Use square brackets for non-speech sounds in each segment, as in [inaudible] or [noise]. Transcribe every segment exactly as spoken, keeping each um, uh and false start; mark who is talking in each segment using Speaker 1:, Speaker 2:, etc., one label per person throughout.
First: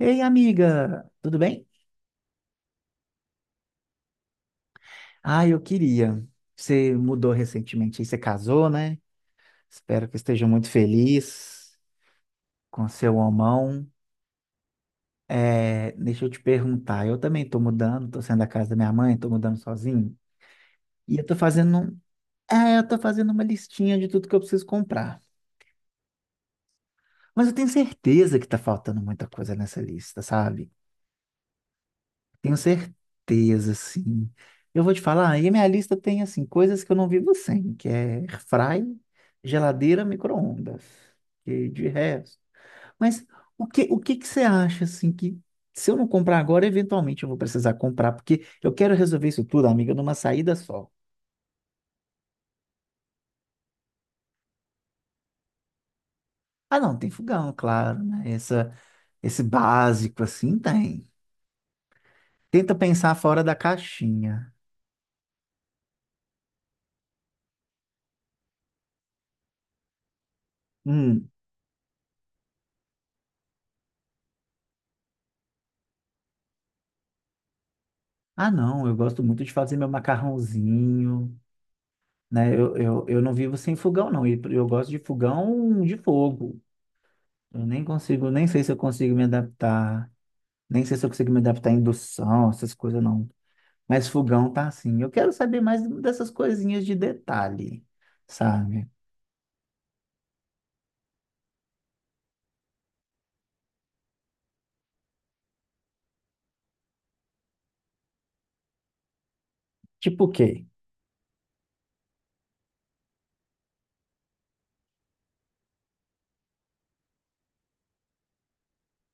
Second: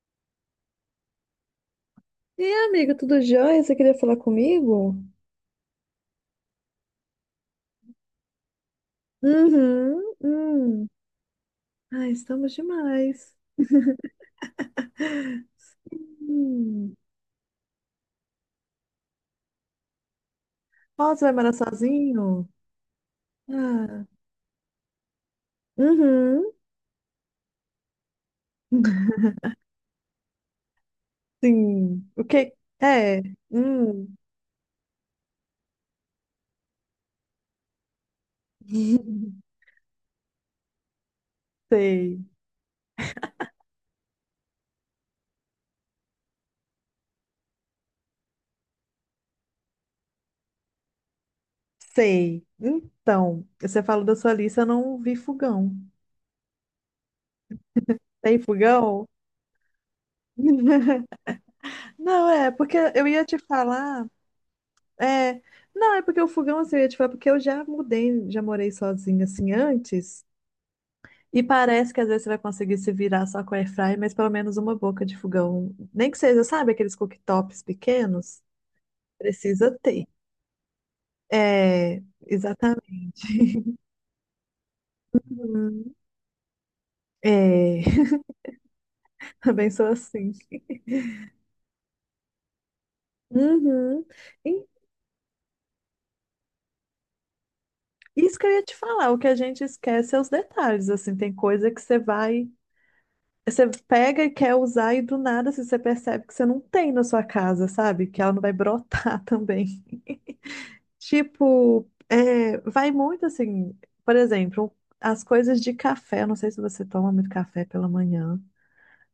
Speaker 1: Ei, amiga, tudo bem?
Speaker 2: E aí, amiga, tudo jóia? Você queria falar comigo?
Speaker 1: Ah, eu queria. Você mudou recentemente, aí você casou, né?
Speaker 2: Uhum,
Speaker 1: Espero que esteja muito
Speaker 2: hum.
Speaker 1: feliz
Speaker 2: Ai, estamos
Speaker 1: com seu
Speaker 2: demais.
Speaker 1: homão. É, deixa eu te
Speaker 2: Hum.
Speaker 1: perguntar, eu também estou mudando, estou saindo da casa da minha mãe, estou mudando sozinho.
Speaker 2: Ó,
Speaker 1: E
Speaker 2: você
Speaker 1: eu
Speaker 2: vai
Speaker 1: tô
Speaker 2: morar
Speaker 1: fazendo, um-
Speaker 2: sozinho?
Speaker 1: é, eu tô fazendo uma listinha
Speaker 2: Ah.
Speaker 1: de tudo que eu preciso comprar.
Speaker 2: Uhum.
Speaker 1: Mas eu tenho certeza que tá faltando
Speaker 2: [laughs]
Speaker 1: muita coisa nessa lista, sabe?
Speaker 2: Sim. O que?
Speaker 1: Tenho
Speaker 2: É.
Speaker 1: certeza,
Speaker 2: Hum.
Speaker 1: sim. Eu vou te falar, e a minha lista tem, assim, coisas que eu não vivo sem, que é airfry,
Speaker 2: [laughs]
Speaker 1: geladeira, micro-ondas, e de
Speaker 2: Sei.
Speaker 1: resto. Mas o que, o que que você acha, assim, que se eu não comprar agora, eventualmente eu vou precisar comprar, porque eu quero resolver isso tudo, amiga, numa saída só.
Speaker 2: Sei. Então, você falou da sua lista, eu não vi fogão.
Speaker 1: Ah, não, tem fogão, claro, né?
Speaker 2: Tem
Speaker 1: Essa,
Speaker 2: fogão?
Speaker 1: esse básico, assim,
Speaker 2: [laughs]
Speaker 1: tem.
Speaker 2: Não, é,
Speaker 1: Tenta
Speaker 2: porque eu
Speaker 1: pensar
Speaker 2: ia te
Speaker 1: fora da
Speaker 2: falar.
Speaker 1: caixinha.
Speaker 2: É, não, é porque o fogão, assim, eu ia te falar, porque eu já mudei, já morei sozinha, assim, antes.
Speaker 1: Hum.
Speaker 2: E parece que às vezes você vai conseguir se virar só com air fry, mas pelo menos uma boca de fogão. Nem que seja, sabe, aqueles cooktops pequenos?
Speaker 1: Ah, não, eu gosto muito de fazer
Speaker 2: Precisa
Speaker 1: meu
Speaker 2: ter.
Speaker 1: macarrãozinho.
Speaker 2: É,
Speaker 1: Né? Eu, eu, eu
Speaker 2: exatamente.
Speaker 1: não vivo
Speaker 2: [laughs]
Speaker 1: sem fogão, não. E eu gosto de fogão
Speaker 2: Uhum.
Speaker 1: de fogo. Eu nem
Speaker 2: É,
Speaker 1: consigo, nem sei se eu consigo me
Speaker 2: [laughs] também sou
Speaker 1: adaptar,
Speaker 2: assim.
Speaker 1: nem sei se eu consigo me adaptar à indução, essas coisas não.
Speaker 2: Uhum.
Speaker 1: Mas fogão tá
Speaker 2: E
Speaker 1: assim. Eu quero saber mais dessas coisinhas de detalhe,
Speaker 2: isso que eu ia te
Speaker 1: sabe?
Speaker 2: falar, o que a gente esquece é os detalhes, assim, tem coisa que você vai, você pega e quer usar e do nada, assim, você percebe que você não tem na sua casa, sabe? Que ela não vai brotar [laughs] também.
Speaker 1: Tipo o quê?
Speaker 2: Tipo, é, vai muito assim, por exemplo, as coisas de café. eu Não sei se você toma muito café pela manhã.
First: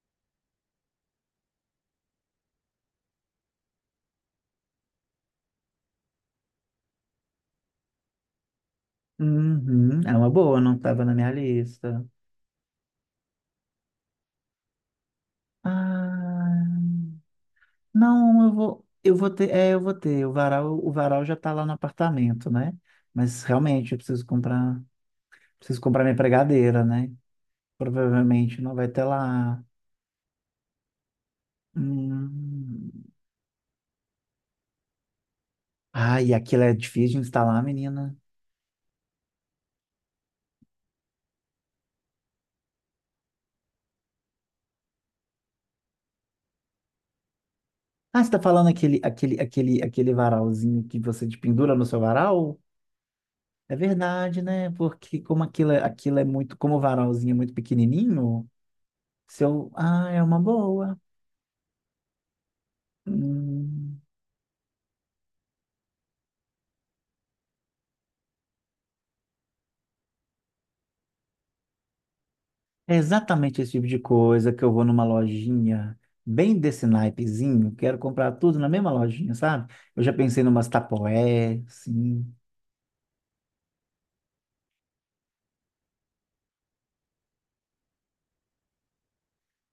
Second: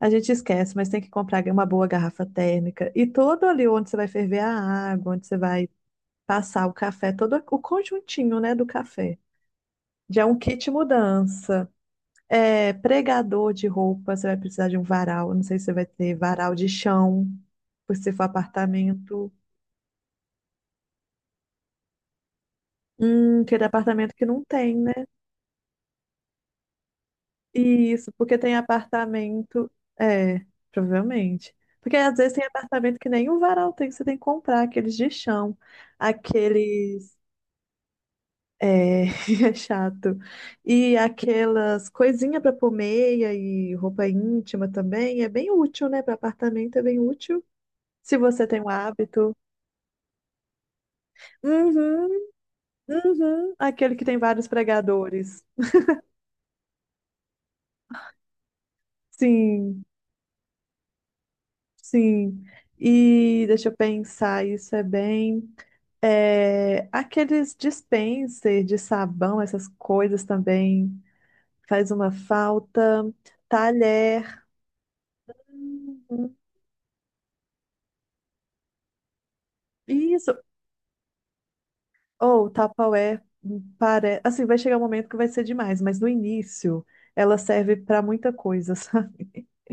Speaker 2: A gente esquece, mas tem que comprar uma boa garrafa térmica. E todo ali onde você vai ferver a água, onde você vai passar o café, todo o conjuntinho, né, do café.
Speaker 1: Uhum, é
Speaker 2: Já é
Speaker 1: uma
Speaker 2: um
Speaker 1: boa,
Speaker 2: kit
Speaker 1: não tava na minha
Speaker 2: mudança.
Speaker 1: lista.
Speaker 2: É, pregador de roupa, você vai precisar de um varal. eu Não sei se você vai ter
Speaker 1: Ah,
Speaker 2: varal de chão, se for
Speaker 1: não, eu vou, eu vou
Speaker 2: apartamento.
Speaker 1: ter, é, eu vou ter. O varal, o varal já tá lá no apartamento, né? Mas
Speaker 2: Hum, aquele
Speaker 1: realmente eu
Speaker 2: apartamento
Speaker 1: preciso
Speaker 2: que não tem,
Speaker 1: comprar,
Speaker 2: né?
Speaker 1: preciso comprar minha pregadeira, né?
Speaker 2: Isso, porque tem
Speaker 1: Provavelmente não vai ter lá.
Speaker 2: apartamento. É, provavelmente. Porque às vezes tem apartamento
Speaker 1: Hum.
Speaker 2: que nem o varal tem, você tem que comprar aqueles de chão,
Speaker 1: Ai, aquilo é
Speaker 2: aqueles.
Speaker 1: difícil de instalar, menina.
Speaker 2: É, [laughs] é chato. E aquelas coisinhas para pôr meia e roupa íntima também é bem útil, né? Para apartamento é bem útil, se
Speaker 1: Ah, você tá
Speaker 2: você tem
Speaker 1: falando
Speaker 2: o
Speaker 1: aquele,
Speaker 2: hábito.
Speaker 1: aquele, aquele, aquele varalzinho que você de- pendura no seu
Speaker 2: Uhum,
Speaker 1: varal?
Speaker 2: uhum.
Speaker 1: É
Speaker 2: Aquele que tem
Speaker 1: verdade,
Speaker 2: vários
Speaker 1: né? Porque como
Speaker 2: pregadores.
Speaker 1: aquilo, é- aquilo é muito, como o varalzinho é muito pequenininho, seu,
Speaker 2: Sim,
Speaker 1: ah, é uma boa.
Speaker 2: sim. E deixa eu
Speaker 1: Hum.
Speaker 2: pensar, isso é bem. É, aqueles dispenser de sabão, essas coisas também faz uma
Speaker 1: É
Speaker 2: falta.
Speaker 1: exatamente esse tipo de
Speaker 2: Talher.
Speaker 1: coisa que eu vou numa lojinha
Speaker 2: Uhum.
Speaker 1: bem desse naipezinho, quero comprar tudo na mesma lojinha, sabe? Eu já pensei
Speaker 2: Isso.
Speaker 1: numas tapoé, sim,
Speaker 2: Ou Tupperware. hum, Pare... Assim, vai chegar um momento que vai ser demais, mas no início ela serve para muita coisa, [laughs] sabe?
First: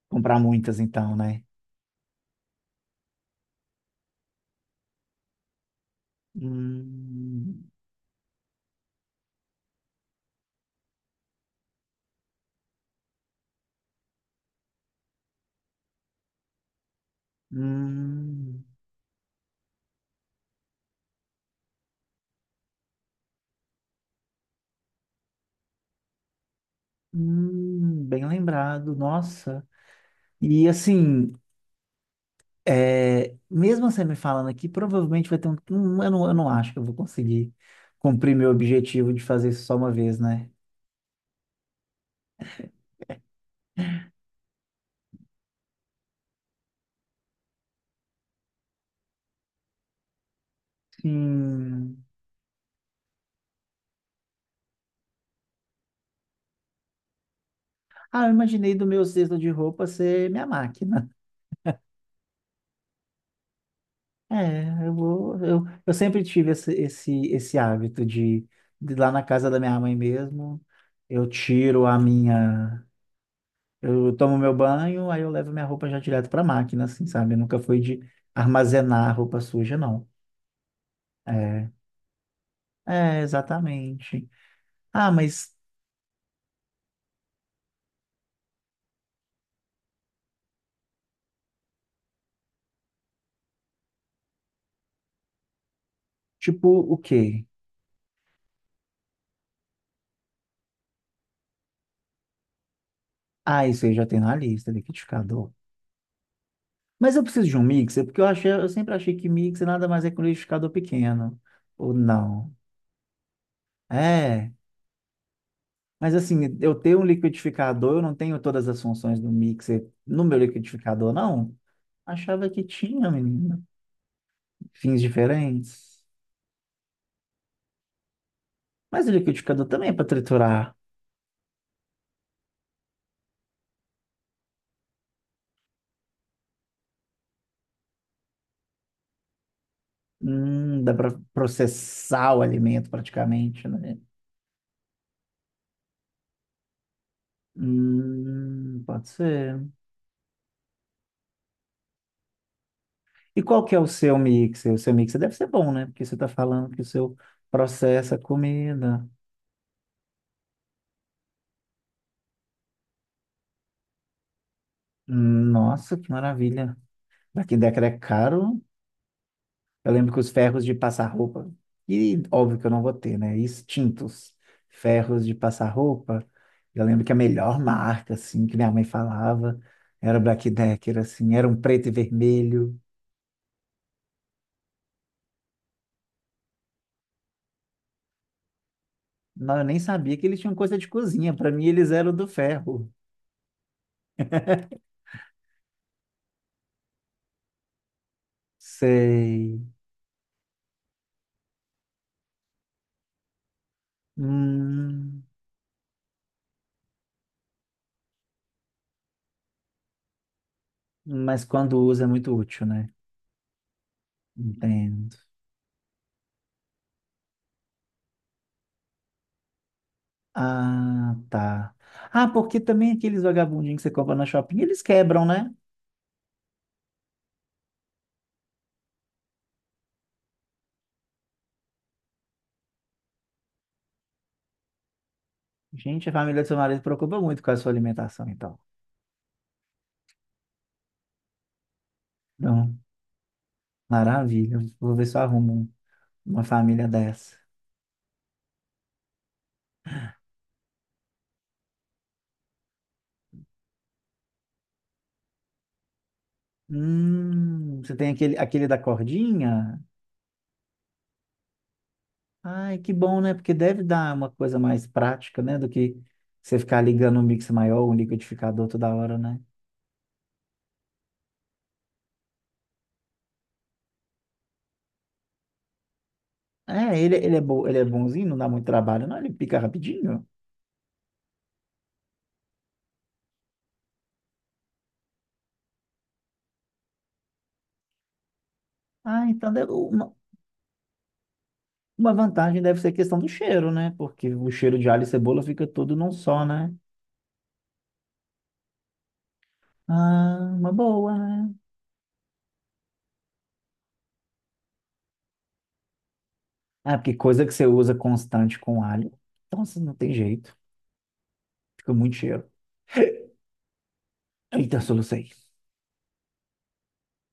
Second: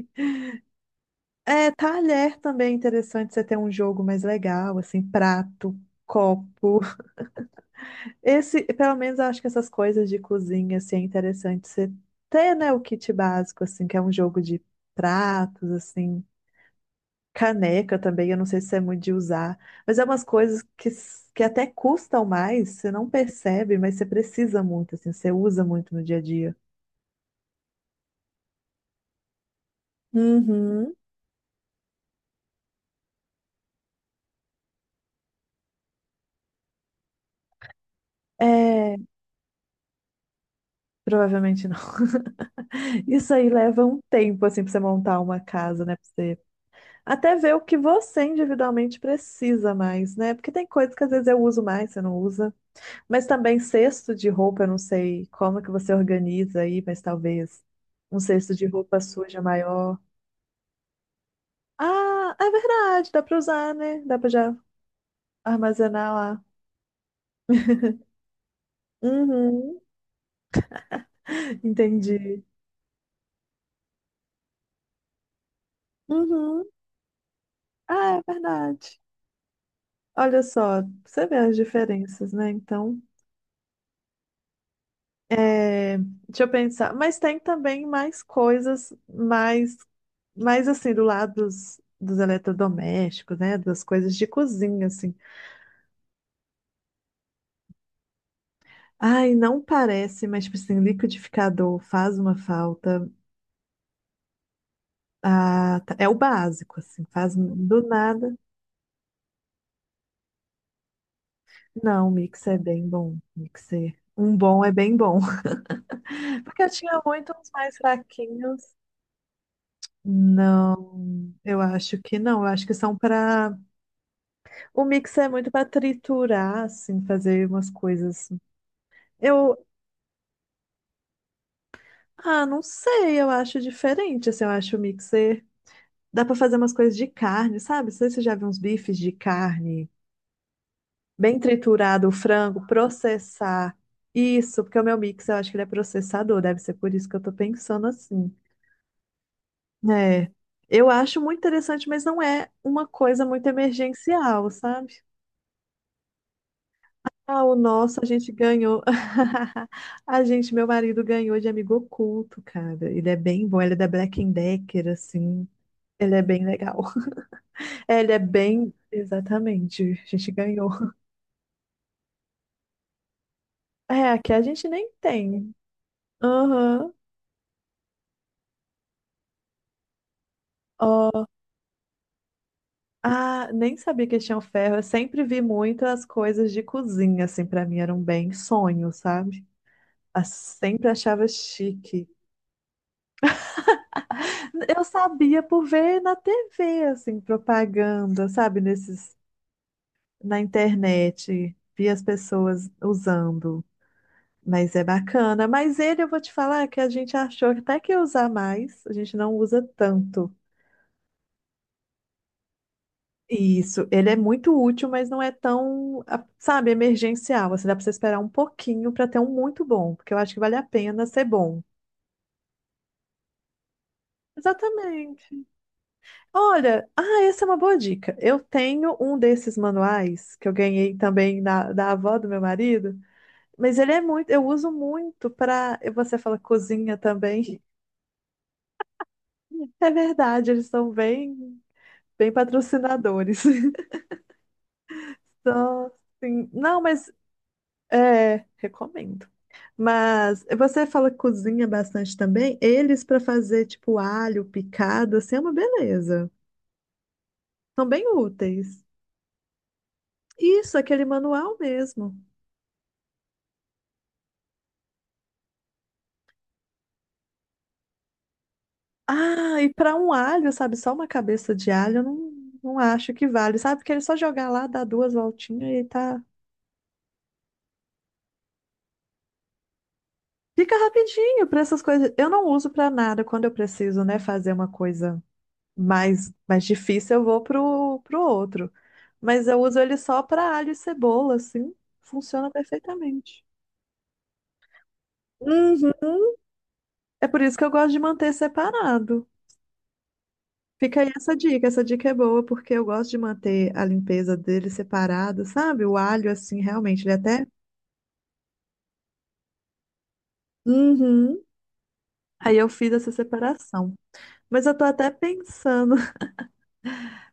Speaker 1: comprar muitas então, né?
Speaker 2: É, talher também é interessante você ter um jogo mais legal, assim, prato, copo.
Speaker 1: Hum,
Speaker 2: Esse, pelo menos eu acho que essas coisas de cozinha, assim, é interessante você ter, né, o kit básico, assim, que é um jogo de pratos, assim, caneca também, eu não sei
Speaker 1: hum,
Speaker 2: se é muito de usar, mas é umas coisas que, s- que até custam mais, você não percebe, mas você precisa muito, assim, você usa muito no dia a dia.
Speaker 1: hum, bem lembrado, nossa. E
Speaker 2: Uhum.
Speaker 1: assim, é, mesmo você me falando aqui, provavelmente vai ter um. hum, Eu não, eu não acho que eu vou conseguir cumprir meu
Speaker 2: É,
Speaker 1: objetivo de fazer isso só uma vez, né?
Speaker 2: provavelmente não. [laughs] Isso aí leva um tempo, assim, pra você montar uma casa, né? Pra você até ver o que você individualmente precisa mais, né? Porque tem coisas que às vezes eu uso mais, você
Speaker 1: Sim.
Speaker 2: não usa. Mas também cesto de roupa, eu não sei como que você organiza aí, mas talvez um
Speaker 1: Ah, eu
Speaker 2: cesto de
Speaker 1: imaginei do
Speaker 2: roupa
Speaker 1: meu cesto
Speaker 2: suja
Speaker 1: de roupa
Speaker 2: maior.
Speaker 1: ser minha máquina.
Speaker 2: Ah, é verdade, dá para usar, né? Dá para já
Speaker 1: É, eu vou. Eu, eu
Speaker 2: armazenar
Speaker 1: sempre
Speaker 2: lá.
Speaker 1: tive esse, esse, esse hábito de, de lá na casa da minha
Speaker 2: Uhum,
Speaker 1: mãe mesmo, eu
Speaker 2: [laughs]
Speaker 1: tiro a
Speaker 2: entendi.
Speaker 1: minha. Eu tomo meu banho, aí eu levo minha roupa já direto para
Speaker 2: Uhum.
Speaker 1: máquina, assim, sabe? Eu nunca fui de
Speaker 2: Ah, é verdade.
Speaker 1: armazenar roupa suja, não.
Speaker 2: Olha só, você vê as
Speaker 1: É,
Speaker 2: diferenças, né? Então,
Speaker 1: é, exatamente. Ah, mas
Speaker 2: é, deixa eu pensar. Mas tem também mais coisas, mais, mais assim, do lado dos, dos eletrodomésticos, né? Das coisas de cozinha, assim.
Speaker 1: tipo o quê?
Speaker 2: Ai, não parece, mas, tipo assim, liquidificador faz uma falta.
Speaker 1: Ah, isso aí já tem na lista, liquidificador.
Speaker 2: Ah, tá- é o básico, assim,
Speaker 1: Mas eu
Speaker 2: faz
Speaker 1: preciso
Speaker 2: um,
Speaker 1: de um
Speaker 2: do
Speaker 1: mixer, porque eu
Speaker 2: nada.
Speaker 1: achei, eu sempre achei que mixer nada mais é que um liquidificador pequeno. Ou
Speaker 2: Não,
Speaker 1: não?
Speaker 2: mixer é bem bom. Mixer. Um
Speaker 1: É.
Speaker 2: bom é bem bom.
Speaker 1: Mas assim,
Speaker 2: [laughs] Porque eu
Speaker 1: eu tenho
Speaker 2: tinha
Speaker 1: um
Speaker 2: muito uns mais
Speaker 1: liquidificador, eu não tenho
Speaker 2: fraquinhos.
Speaker 1: todas as funções do mixer no meu liquidificador,
Speaker 2: Não,
Speaker 1: não?
Speaker 2: eu acho que não. Eu
Speaker 1: Achava que
Speaker 2: acho que são
Speaker 1: tinha,
Speaker 2: para.
Speaker 1: menina.
Speaker 2: O
Speaker 1: Fins
Speaker 2: mixer é muito para
Speaker 1: diferentes.
Speaker 2: triturar, assim, fazer umas coisas.
Speaker 1: Mas o
Speaker 2: Eu.
Speaker 1: liquidificador também é para triturar.
Speaker 2: Ah, não sei, eu acho diferente, assim, eu acho o mixer. Dá para fazer umas coisas de carne, sabe? Não sei se você já viu uns bifes de carne.
Speaker 1: Hum, dá para
Speaker 2: bem triturado o
Speaker 1: processar o
Speaker 2: frango,
Speaker 1: alimento praticamente,
Speaker 2: processar
Speaker 1: né?
Speaker 2: isso, porque o meu mix eu acho que ele é processador, deve ser por isso que eu tô pensando assim.
Speaker 1: Hum, pode ser.
Speaker 2: É, eu acho muito interessante, mas não é uma coisa
Speaker 1: E
Speaker 2: muito
Speaker 1: qual que é o seu
Speaker 2: emergencial,
Speaker 1: mixer? O seu
Speaker 2: sabe?
Speaker 1: mixer deve ser bom, né? Porque você está falando que o seu
Speaker 2: Ah, o nosso a
Speaker 1: processa a
Speaker 2: gente ganhou.
Speaker 1: comida.
Speaker 2: [laughs] A gente, meu marido ganhou de amigo oculto, cara. Ele é bem bom, ele é da Black and Decker, assim.
Speaker 1: Hum, Nossa, que
Speaker 2: Ele é bem
Speaker 1: maravilha.
Speaker 2: legal.
Speaker 1: Daqui
Speaker 2: [laughs]
Speaker 1: década é
Speaker 2: É, Ele é
Speaker 1: caro.
Speaker 2: bem. Exatamente,
Speaker 1: Eu
Speaker 2: a
Speaker 1: lembro que os
Speaker 2: gente
Speaker 1: ferros
Speaker 2: ganhou.
Speaker 1: de passar roupa, e óbvio que eu não vou ter, né?
Speaker 2: É, aqui
Speaker 1: Extintos
Speaker 2: a gente nem
Speaker 1: ferros de
Speaker 2: tem.
Speaker 1: passar roupa. Eu
Speaker 2: Aham.
Speaker 1: lembro que a melhor marca, assim, que minha mãe falava era o Black Decker, assim, era um preto e vermelho.
Speaker 2: Ah, nem sabia que tinha o ferro. Eu sempre vi muitas coisas de cozinha, assim, pra mim eram bem sonho, sabe?
Speaker 1: Não, eu nem sabia
Speaker 2: Ah,
Speaker 1: que eles tinham coisa de
Speaker 2: sempre achava
Speaker 1: cozinha. Para mim, eles
Speaker 2: chique.
Speaker 1: eram do ferro.
Speaker 2: Eu sabia por ver na T V, assim, propaganda, sabe? Nesses,
Speaker 1: Sei.
Speaker 2: na internet, vi as pessoas usando. Mas é
Speaker 1: Hum,
Speaker 2: bacana. Mas ele, eu vou te falar que a gente achou que até que ia usar mais, a gente não usa tanto.
Speaker 1: mas quando usa é muito útil, né?
Speaker 2: Isso, ele é muito útil, mas
Speaker 1: Entendo.
Speaker 2: não é tão, a- sabe, emergencial. Assim, dá para você esperar um pouquinho para ter um muito bom, porque eu acho que vale a pena
Speaker 1: Ah,
Speaker 2: ser bom.
Speaker 1: tá. Ah, porque também aqueles vagabundinhos que você compra na shopping, eles quebram,
Speaker 2: Exatamente.
Speaker 1: né?
Speaker 2: Olha, ah, essa é uma boa dica. Eu tenho um desses manuais que eu ganhei também da, da avó do meu marido, mas ele é muito, eu uso muito para,
Speaker 1: Gente, a
Speaker 2: você fala
Speaker 1: família do seu marido
Speaker 2: cozinha
Speaker 1: preocupa muito com a
Speaker 2: também.
Speaker 1: sua
Speaker 2: [laughs]
Speaker 1: alimentação, então.
Speaker 2: É verdade, eles são bem, bem
Speaker 1: Então,
Speaker 2: patrocinadores.
Speaker 1: maravilha. Vou ver se
Speaker 2: [laughs]
Speaker 1: eu arrumo um-
Speaker 2: Só,
Speaker 1: uma
Speaker 2: sim. Não,
Speaker 1: família
Speaker 2: mas
Speaker 1: dessa.
Speaker 2: É, recomendo. Mas você fala que cozinha bastante também. Eles para fazer tipo alho picado, assim é uma beleza.
Speaker 1: Hum,
Speaker 2: São
Speaker 1: você
Speaker 2: bem
Speaker 1: tem aquele, aquele da
Speaker 2: úteis.
Speaker 1: cordinha?
Speaker 2: Isso, aquele manual mesmo.
Speaker 1: Ai, que bom, né? Porque deve dar uma coisa mais prática, né? Do que você ficar ligando um mixer maior, um liquidificador toda hora, né?
Speaker 2: Ah, e para um alho, sabe, só uma cabeça de alho, eu não, não acho que vale, sabe? Porque ele só jogar lá, dá duas voltinhas e tá.
Speaker 1: É, ele, ele é bom, ele é bonzinho, não dá muito trabalho, não? Ele pica rapidinho.
Speaker 2: Fica rapidinho para essas coisas. Eu não uso para nada quando eu preciso, né, fazer uma coisa mais, mais difícil, eu vou pro, pro outro.
Speaker 1: Ah,
Speaker 2: Mas
Speaker 1: então
Speaker 2: eu
Speaker 1: deve-
Speaker 2: uso ele
Speaker 1: uma,
Speaker 2: só para alho e cebola, assim.
Speaker 1: uma
Speaker 2: Funciona
Speaker 1: vantagem deve ser a questão do
Speaker 2: perfeitamente.
Speaker 1: cheiro, né? Porque o cheiro de alho e cebola fica todo num
Speaker 2: Uhum.
Speaker 1: só, né?
Speaker 2: É por isso que eu gosto de manter separado.
Speaker 1: Ah, uma
Speaker 2: Fica aí
Speaker 1: boa,
Speaker 2: essa
Speaker 1: né?
Speaker 2: dica. Essa dica é boa, porque eu gosto de manter a limpeza dele separado, sabe? O alho, assim,
Speaker 1: Ah,
Speaker 2: realmente, ele
Speaker 1: porque
Speaker 2: é
Speaker 1: coisa
Speaker 2: até.
Speaker 1: que você usa constante com alho, então assim, não tem jeito.
Speaker 2: Uhum.
Speaker 1: Fica muito cheiro.
Speaker 2: Aí eu fiz essa
Speaker 1: [laughs]
Speaker 2: separação. Mas eu
Speaker 1: Eita,
Speaker 2: tô até
Speaker 1: solucei.
Speaker 2: pensando.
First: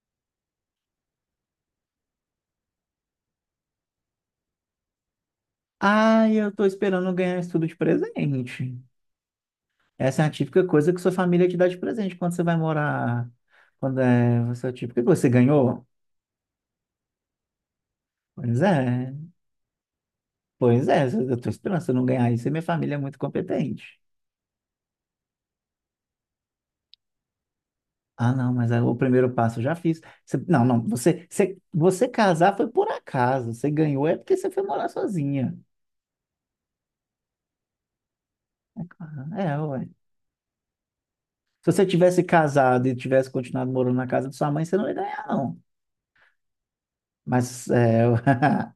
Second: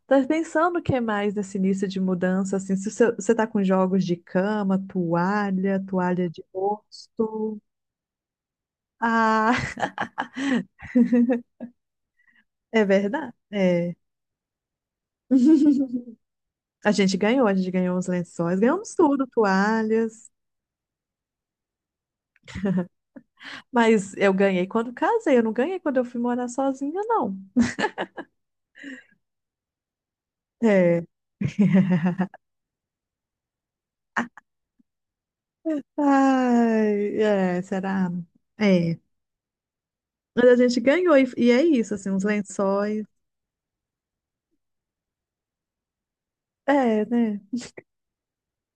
Speaker 2: Tá pensando o que mais nesse início de mudança, assim, se você você tá com jogos de cama, toalha,
Speaker 1: Ah,
Speaker 2: toalha de
Speaker 1: eu tô esperando ganhar isso
Speaker 2: rosto.
Speaker 1: tudo de presente.
Speaker 2: Ah, [laughs]
Speaker 1: Essa é a típica coisa que sua família te dá de presente quando você vai
Speaker 2: é
Speaker 1: morar.
Speaker 2: verdade? É.
Speaker 1: Quando é você, tipo, o que você ganhou?
Speaker 2: [laughs] A gente ganhou, a gente ganhou uns
Speaker 1: Pois
Speaker 2: lençóis,
Speaker 1: é,
Speaker 2: ganhamos tudo, toalhas.
Speaker 1: pois é, eu tô esperando. Se eu não ganhar isso, minha família é muito competente.
Speaker 2: Mas eu ganhei quando casei, eu não ganhei quando eu fui morar sozinha, não.
Speaker 1: Ah, não, mas aí o primeiro passo eu já fiz. Você- não, não,
Speaker 2: É.
Speaker 1: você, você, você
Speaker 2: [laughs]
Speaker 1: casar foi por acaso. Você ganhou é porque você foi morar sozinha.
Speaker 2: Ai, é, será? É.
Speaker 1: Ah, é, ué.
Speaker 2: Mas a gente ganhou, e, e é
Speaker 1: Se você
Speaker 2: isso, assim,
Speaker 1: tivesse
Speaker 2: uns
Speaker 1: casado e
Speaker 2: lençóis.
Speaker 1: tivesse continuado morando na casa de sua mãe, você não ia ganhar, não.
Speaker 2: É, né?
Speaker 1: Mas é,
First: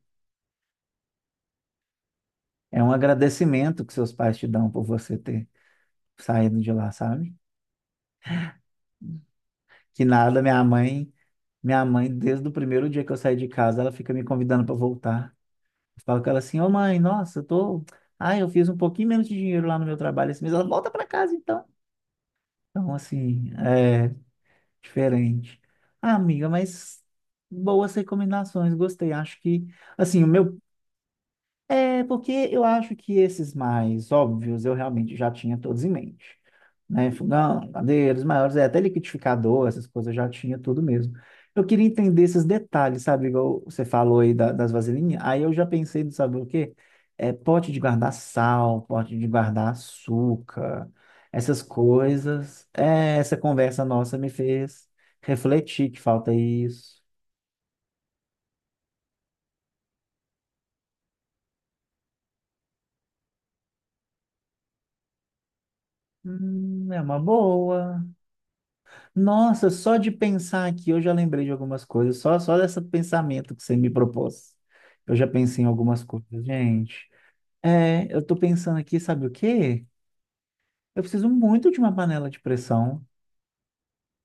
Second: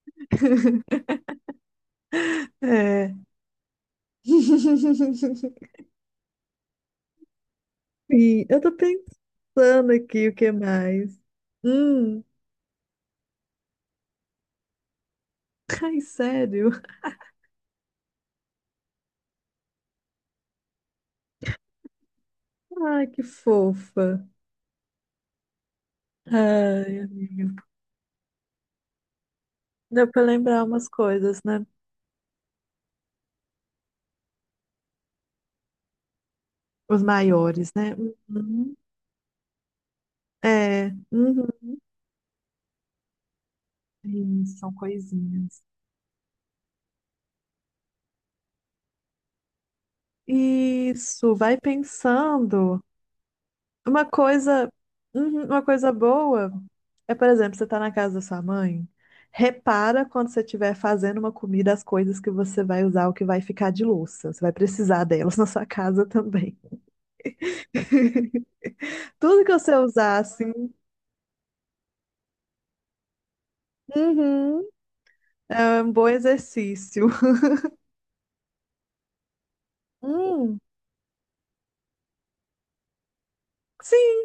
Speaker 1: [laughs]
Speaker 2: [laughs]
Speaker 1: é um
Speaker 2: É.
Speaker 1: agradecimento que seus pais te dão por você ter
Speaker 2: [laughs]
Speaker 1: saído de lá, sabe?
Speaker 2: Sim, eu tô pensando
Speaker 1: Que
Speaker 2: aqui o
Speaker 1: nada,
Speaker 2: que
Speaker 1: minha mãe,
Speaker 2: mais.
Speaker 1: minha mãe,
Speaker 2: Hum,
Speaker 1: desde o primeiro dia que eu saí de casa, ela fica me convidando para voltar.
Speaker 2: ai,
Speaker 1: Eu falo com ela assim, ô
Speaker 2: sério?
Speaker 1: mãe, nossa, eu tô. Ah, eu fiz um pouquinho menos de dinheiro lá no meu trabalho esse mês. Ela volta para casa, então. Então,
Speaker 2: Ai, que
Speaker 1: assim,
Speaker 2: fofa.
Speaker 1: é diferente. Ah, amiga,
Speaker 2: Ai,
Speaker 1: mas
Speaker 2: amiga.
Speaker 1: boas recomendações, gostei. Acho que,
Speaker 2: Deu pra
Speaker 1: assim, o meu.
Speaker 2: lembrar umas coisas, né?
Speaker 1: É, porque eu acho que esses mais óbvios eu realmente já tinha todos em mente.
Speaker 2: Os
Speaker 1: Né? Fogão,
Speaker 2: maiores, né?
Speaker 1: padeiros maiores, é,
Speaker 2: Uhum.
Speaker 1: até liquidificador, essas coisas eu já tinha tudo
Speaker 2: É,
Speaker 1: mesmo.
Speaker 2: uhum.
Speaker 1: Eu queria entender esses detalhes, sabe? Igual você falou aí
Speaker 2: Sim,
Speaker 1: da- das
Speaker 2: são
Speaker 1: vasilhinhas. Aí eu
Speaker 2: coisinhas.
Speaker 1: já pensei no saber o quê? É, pote de guardar sal, pote de guardar açúcar,
Speaker 2: Isso, vai
Speaker 1: essas coisas.
Speaker 2: pensando.
Speaker 1: É, essa conversa
Speaker 2: Uma
Speaker 1: nossa me
Speaker 2: coisa,
Speaker 1: fez
Speaker 2: uhum, uma
Speaker 1: refletir
Speaker 2: coisa
Speaker 1: que falta
Speaker 2: boa
Speaker 1: isso.
Speaker 2: é, por exemplo, você tá na casa da sua mãe, repara quando você estiver fazendo uma comida as coisas que você vai usar, o que vai ficar de louça. Você vai precisar delas [laughs] na sua casa também.
Speaker 1: Hum, é uma boa.
Speaker 2: [laughs] Tudo que
Speaker 1: Nossa,
Speaker 2: você
Speaker 1: só de
Speaker 2: usar, assim,
Speaker 1: pensar aqui, eu já lembrei de algumas coisas, só, só desse pensamento que você me propôs.
Speaker 2: uhum,
Speaker 1: Eu já pensei em
Speaker 2: é um
Speaker 1: algumas
Speaker 2: bom
Speaker 1: coisas,
Speaker 2: exercício.
Speaker 1: gente. É, eu tô pensando aqui, sabe o quê?
Speaker 2: Hum,
Speaker 1: Eu preciso muito de uma panela de pressão.
Speaker 2: sim,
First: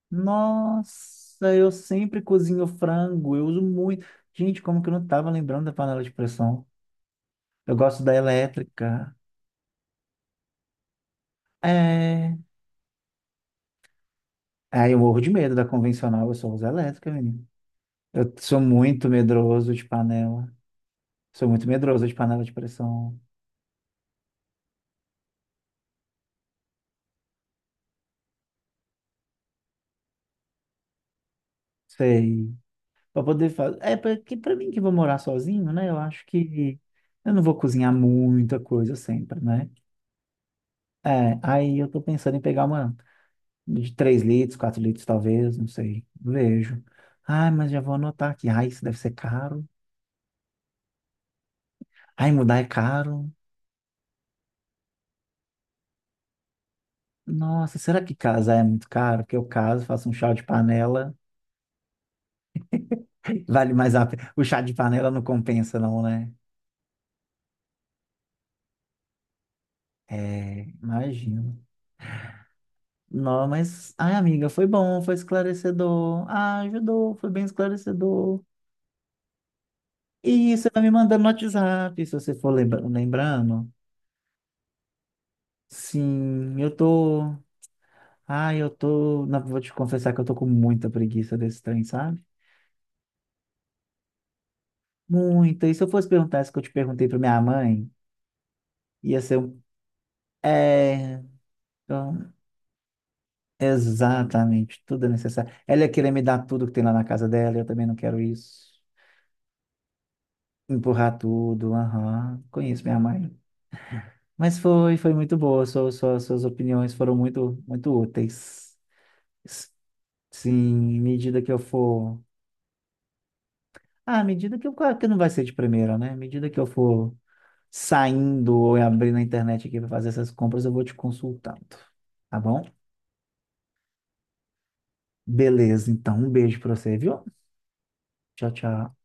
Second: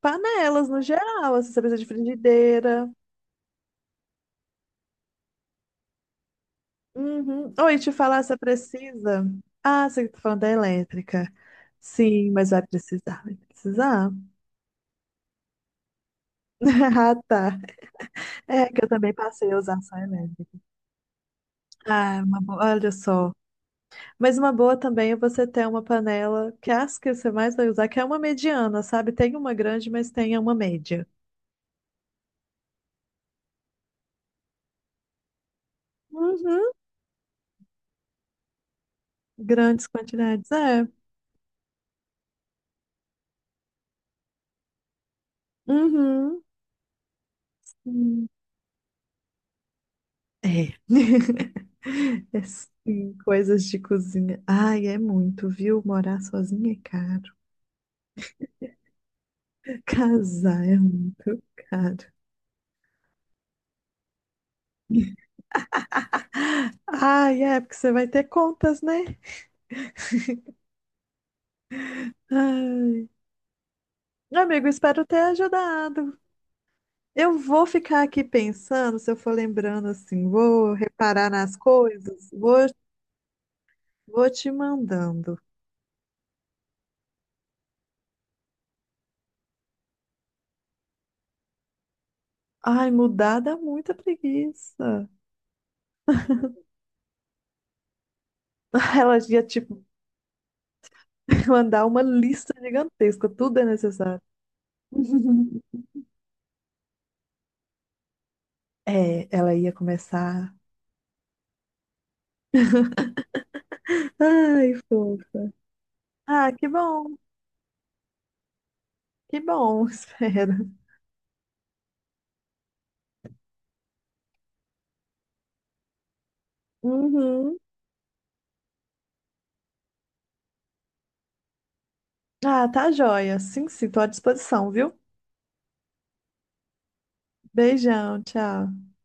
Speaker 2: panelas no geral, assim,
Speaker 1: Nossa,
Speaker 2: você
Speaker 1: eu
Speaker 2: precisa de
Speaker 1: sempre cozinho
Speaker 2: frigideira.
Speaker 1: frango, eu uso muito. Gente, como que eu não tava lembrando da panela de pressão?
Speaker 2: Uhum.
Speaker 1: Eu
Speaker 2: Oi, te
Speaker 1: gosto da
Speaker 2: falar, você
Speaker 1: elétrica.
Speaker 2: precisa. Ah, você tá falando da elétrica. Sim,
Speaker 1: É.
Speaker 2: mas vai precisar, vai precisar.
Speaker 1: Ah, eu morro de medo da convencional, eu só uso
Speaker 2: [laughs]
Speaker 1: elétrica,
Speaker 2: Ah,
Speaker 1: menino.
Speaker 2: tá.
Speaker 1: Eu sou
Speaker 2: É que eu
Speaker 1: muito
Speaker 2: também passei a
Speaker 1: medroso
Speaker 2: usar
Speaker 1: de
Speaker 2: só
Speaker 1: panela.
Speaker 2: elétrica.
Speaker 1: Sou muito medroso de
Speaker 2: Ah, uma
Speaker 1: panela de
Speaker 2: boa, olha
Speaker 1: pressão.
Speaker 2: só. Mas uma boa também é você ter uma panela, que é as que você mais vai usar, que é uma mediana, sabe? Tem uma grande, mas tem uma média.
Speaker 1: Sei. Pra poder fazer. É, porque pra mim que vou morar sozinho, né? Eu acho
Speaker 2: Uhum.
Speaker 1: que eu não vou cozinhar muita coisa sempre, né?
Speaker 2: Grandes quantidades, é.
Speaker 1: É, aí eu tô pensando em pegar uma de três litros, quatro litros, talvez, não sei.
Speaker 2: Uhum.
Speaker 1: Vejo. Ai, mas já vou
Speaker 2: Hum.
Speaker 1: anotar aqui. Ai, isso deve ser caro.
Speaker 2: É. [laughs]
Speaker 1: Ai,
Speaker 2: É
Speaker 1: mudar é
Speaker 2: sim,
Speaker 1: caro.
Speaker 2: coisas de cozinha. Ai, é muito, viu? Morar sozinha é caro.
Speaker 1: Nossa, será que casar é muito caro? Que eu caso,
Speaker 2: [laughs]
Speaker 1: faço um chá de
Speaker 2: Casar é
Speaker 1: panela.
Speaker 2: muito caro.
Speaker 1: [laughs] Vale mais a pena. O chá de panela não
Speaker 2: [laughs]
Speaker 1: compensa, não, né?
Speaker 2: Ai, é, porque você vai ter contas, né?
Speaker 1: É, imagino.
Speaker 2: Ah,
Speaker 1: Não, mas, ai,
Speaker 2: Meu
Speaker 1: amiga, foi
Speaker 2: Amigo,
Speaker 1: bom,
Speaker 2: espero
Speaker 1: foi
Speaker 2: ter ajudado.
Speaker 1: esclarecedor. Ah, ajudou, foi
Speaker 2: Eu
Speaker 1: bem
Speaker 2: vou ficar aqui
Speaker 1: esclarecedor.
Speaker 2: pensando, se eu for lembrando assim,
Speaker 1: E você
Speaker 2: vou
Speaker 1: vai me mandando no
Speaker 2: reparar nas
Speaker 1: WhatsApp, se
Speaker 2: coisas,
Speaker 1: você for
Speaker 2: vou,
Speaker 1: lembra- lembrando.
Speaker 2: vou te mandando.
Speaker 1: Sim, eu tô. Ai, eu tô. Não, vou te confessar que eu tô com muita preguiça desse trem, sabe?
Speaker 2: Ai, mudar dá muita preguiça.
Speaker 1: Muita. E se eu fosse perguntar isso que eu te perguntei pra minha mãe,
Speaker 2: [laughs] Ela
Speaker 1: ia ser
Speaker 2: ia
Speaker 1: um.
Speaker 2: te
Speaker 1: É.
Speaker 2: [laughs] mandar uma
Speaker 1: Então,
Speaker 2: lista gigantesca, tudo é necessário.
Speaker 1: exatamente, tudo é necessário. Ela
Speaker 2: [laughs]
Speaker 1: ia querer me dar tudo que tem lá na casa dela, eu também não quero isso.
Speaker 2: É, ela ia começar.
Speaker 1: Empurrar tudo, aham. Conheço minha mãe. Mas
Speaker 2: Ai,
Speaker 1: foi, foi muito
Speaker 2: fofo.
Speaker 1: boa. Suas, suas, suas
Speaker 2: Ah, que
Speaker 1: opiniões foram
Speaker 2: bom,
Speaker 1: muito, muito úteis.
Speaker 2: que
Speaker 1: S-
Speaker 2: bom, [laughs] espero.
Speaker 1: Sim, à medida que eu for. Ah, à medida que eu. Claro que não vai ser de primeira, né? À medida que eu for
Speaker 2: Uhum.
Speaker 1: saindo ou abrindo a internet aqui para fazer essas compras, eu vou te consultando. Tá bom?
Speaker 2: Ah, tá joia. Sim, sim, tô à disposição, viu?
Speaker 1: Beleza, então. Um beijo para você, viu?
Speaker 2: Beijão,
Speaker 1: Tchau,
Speaker 2: tchau.
Speaker 1: tchau.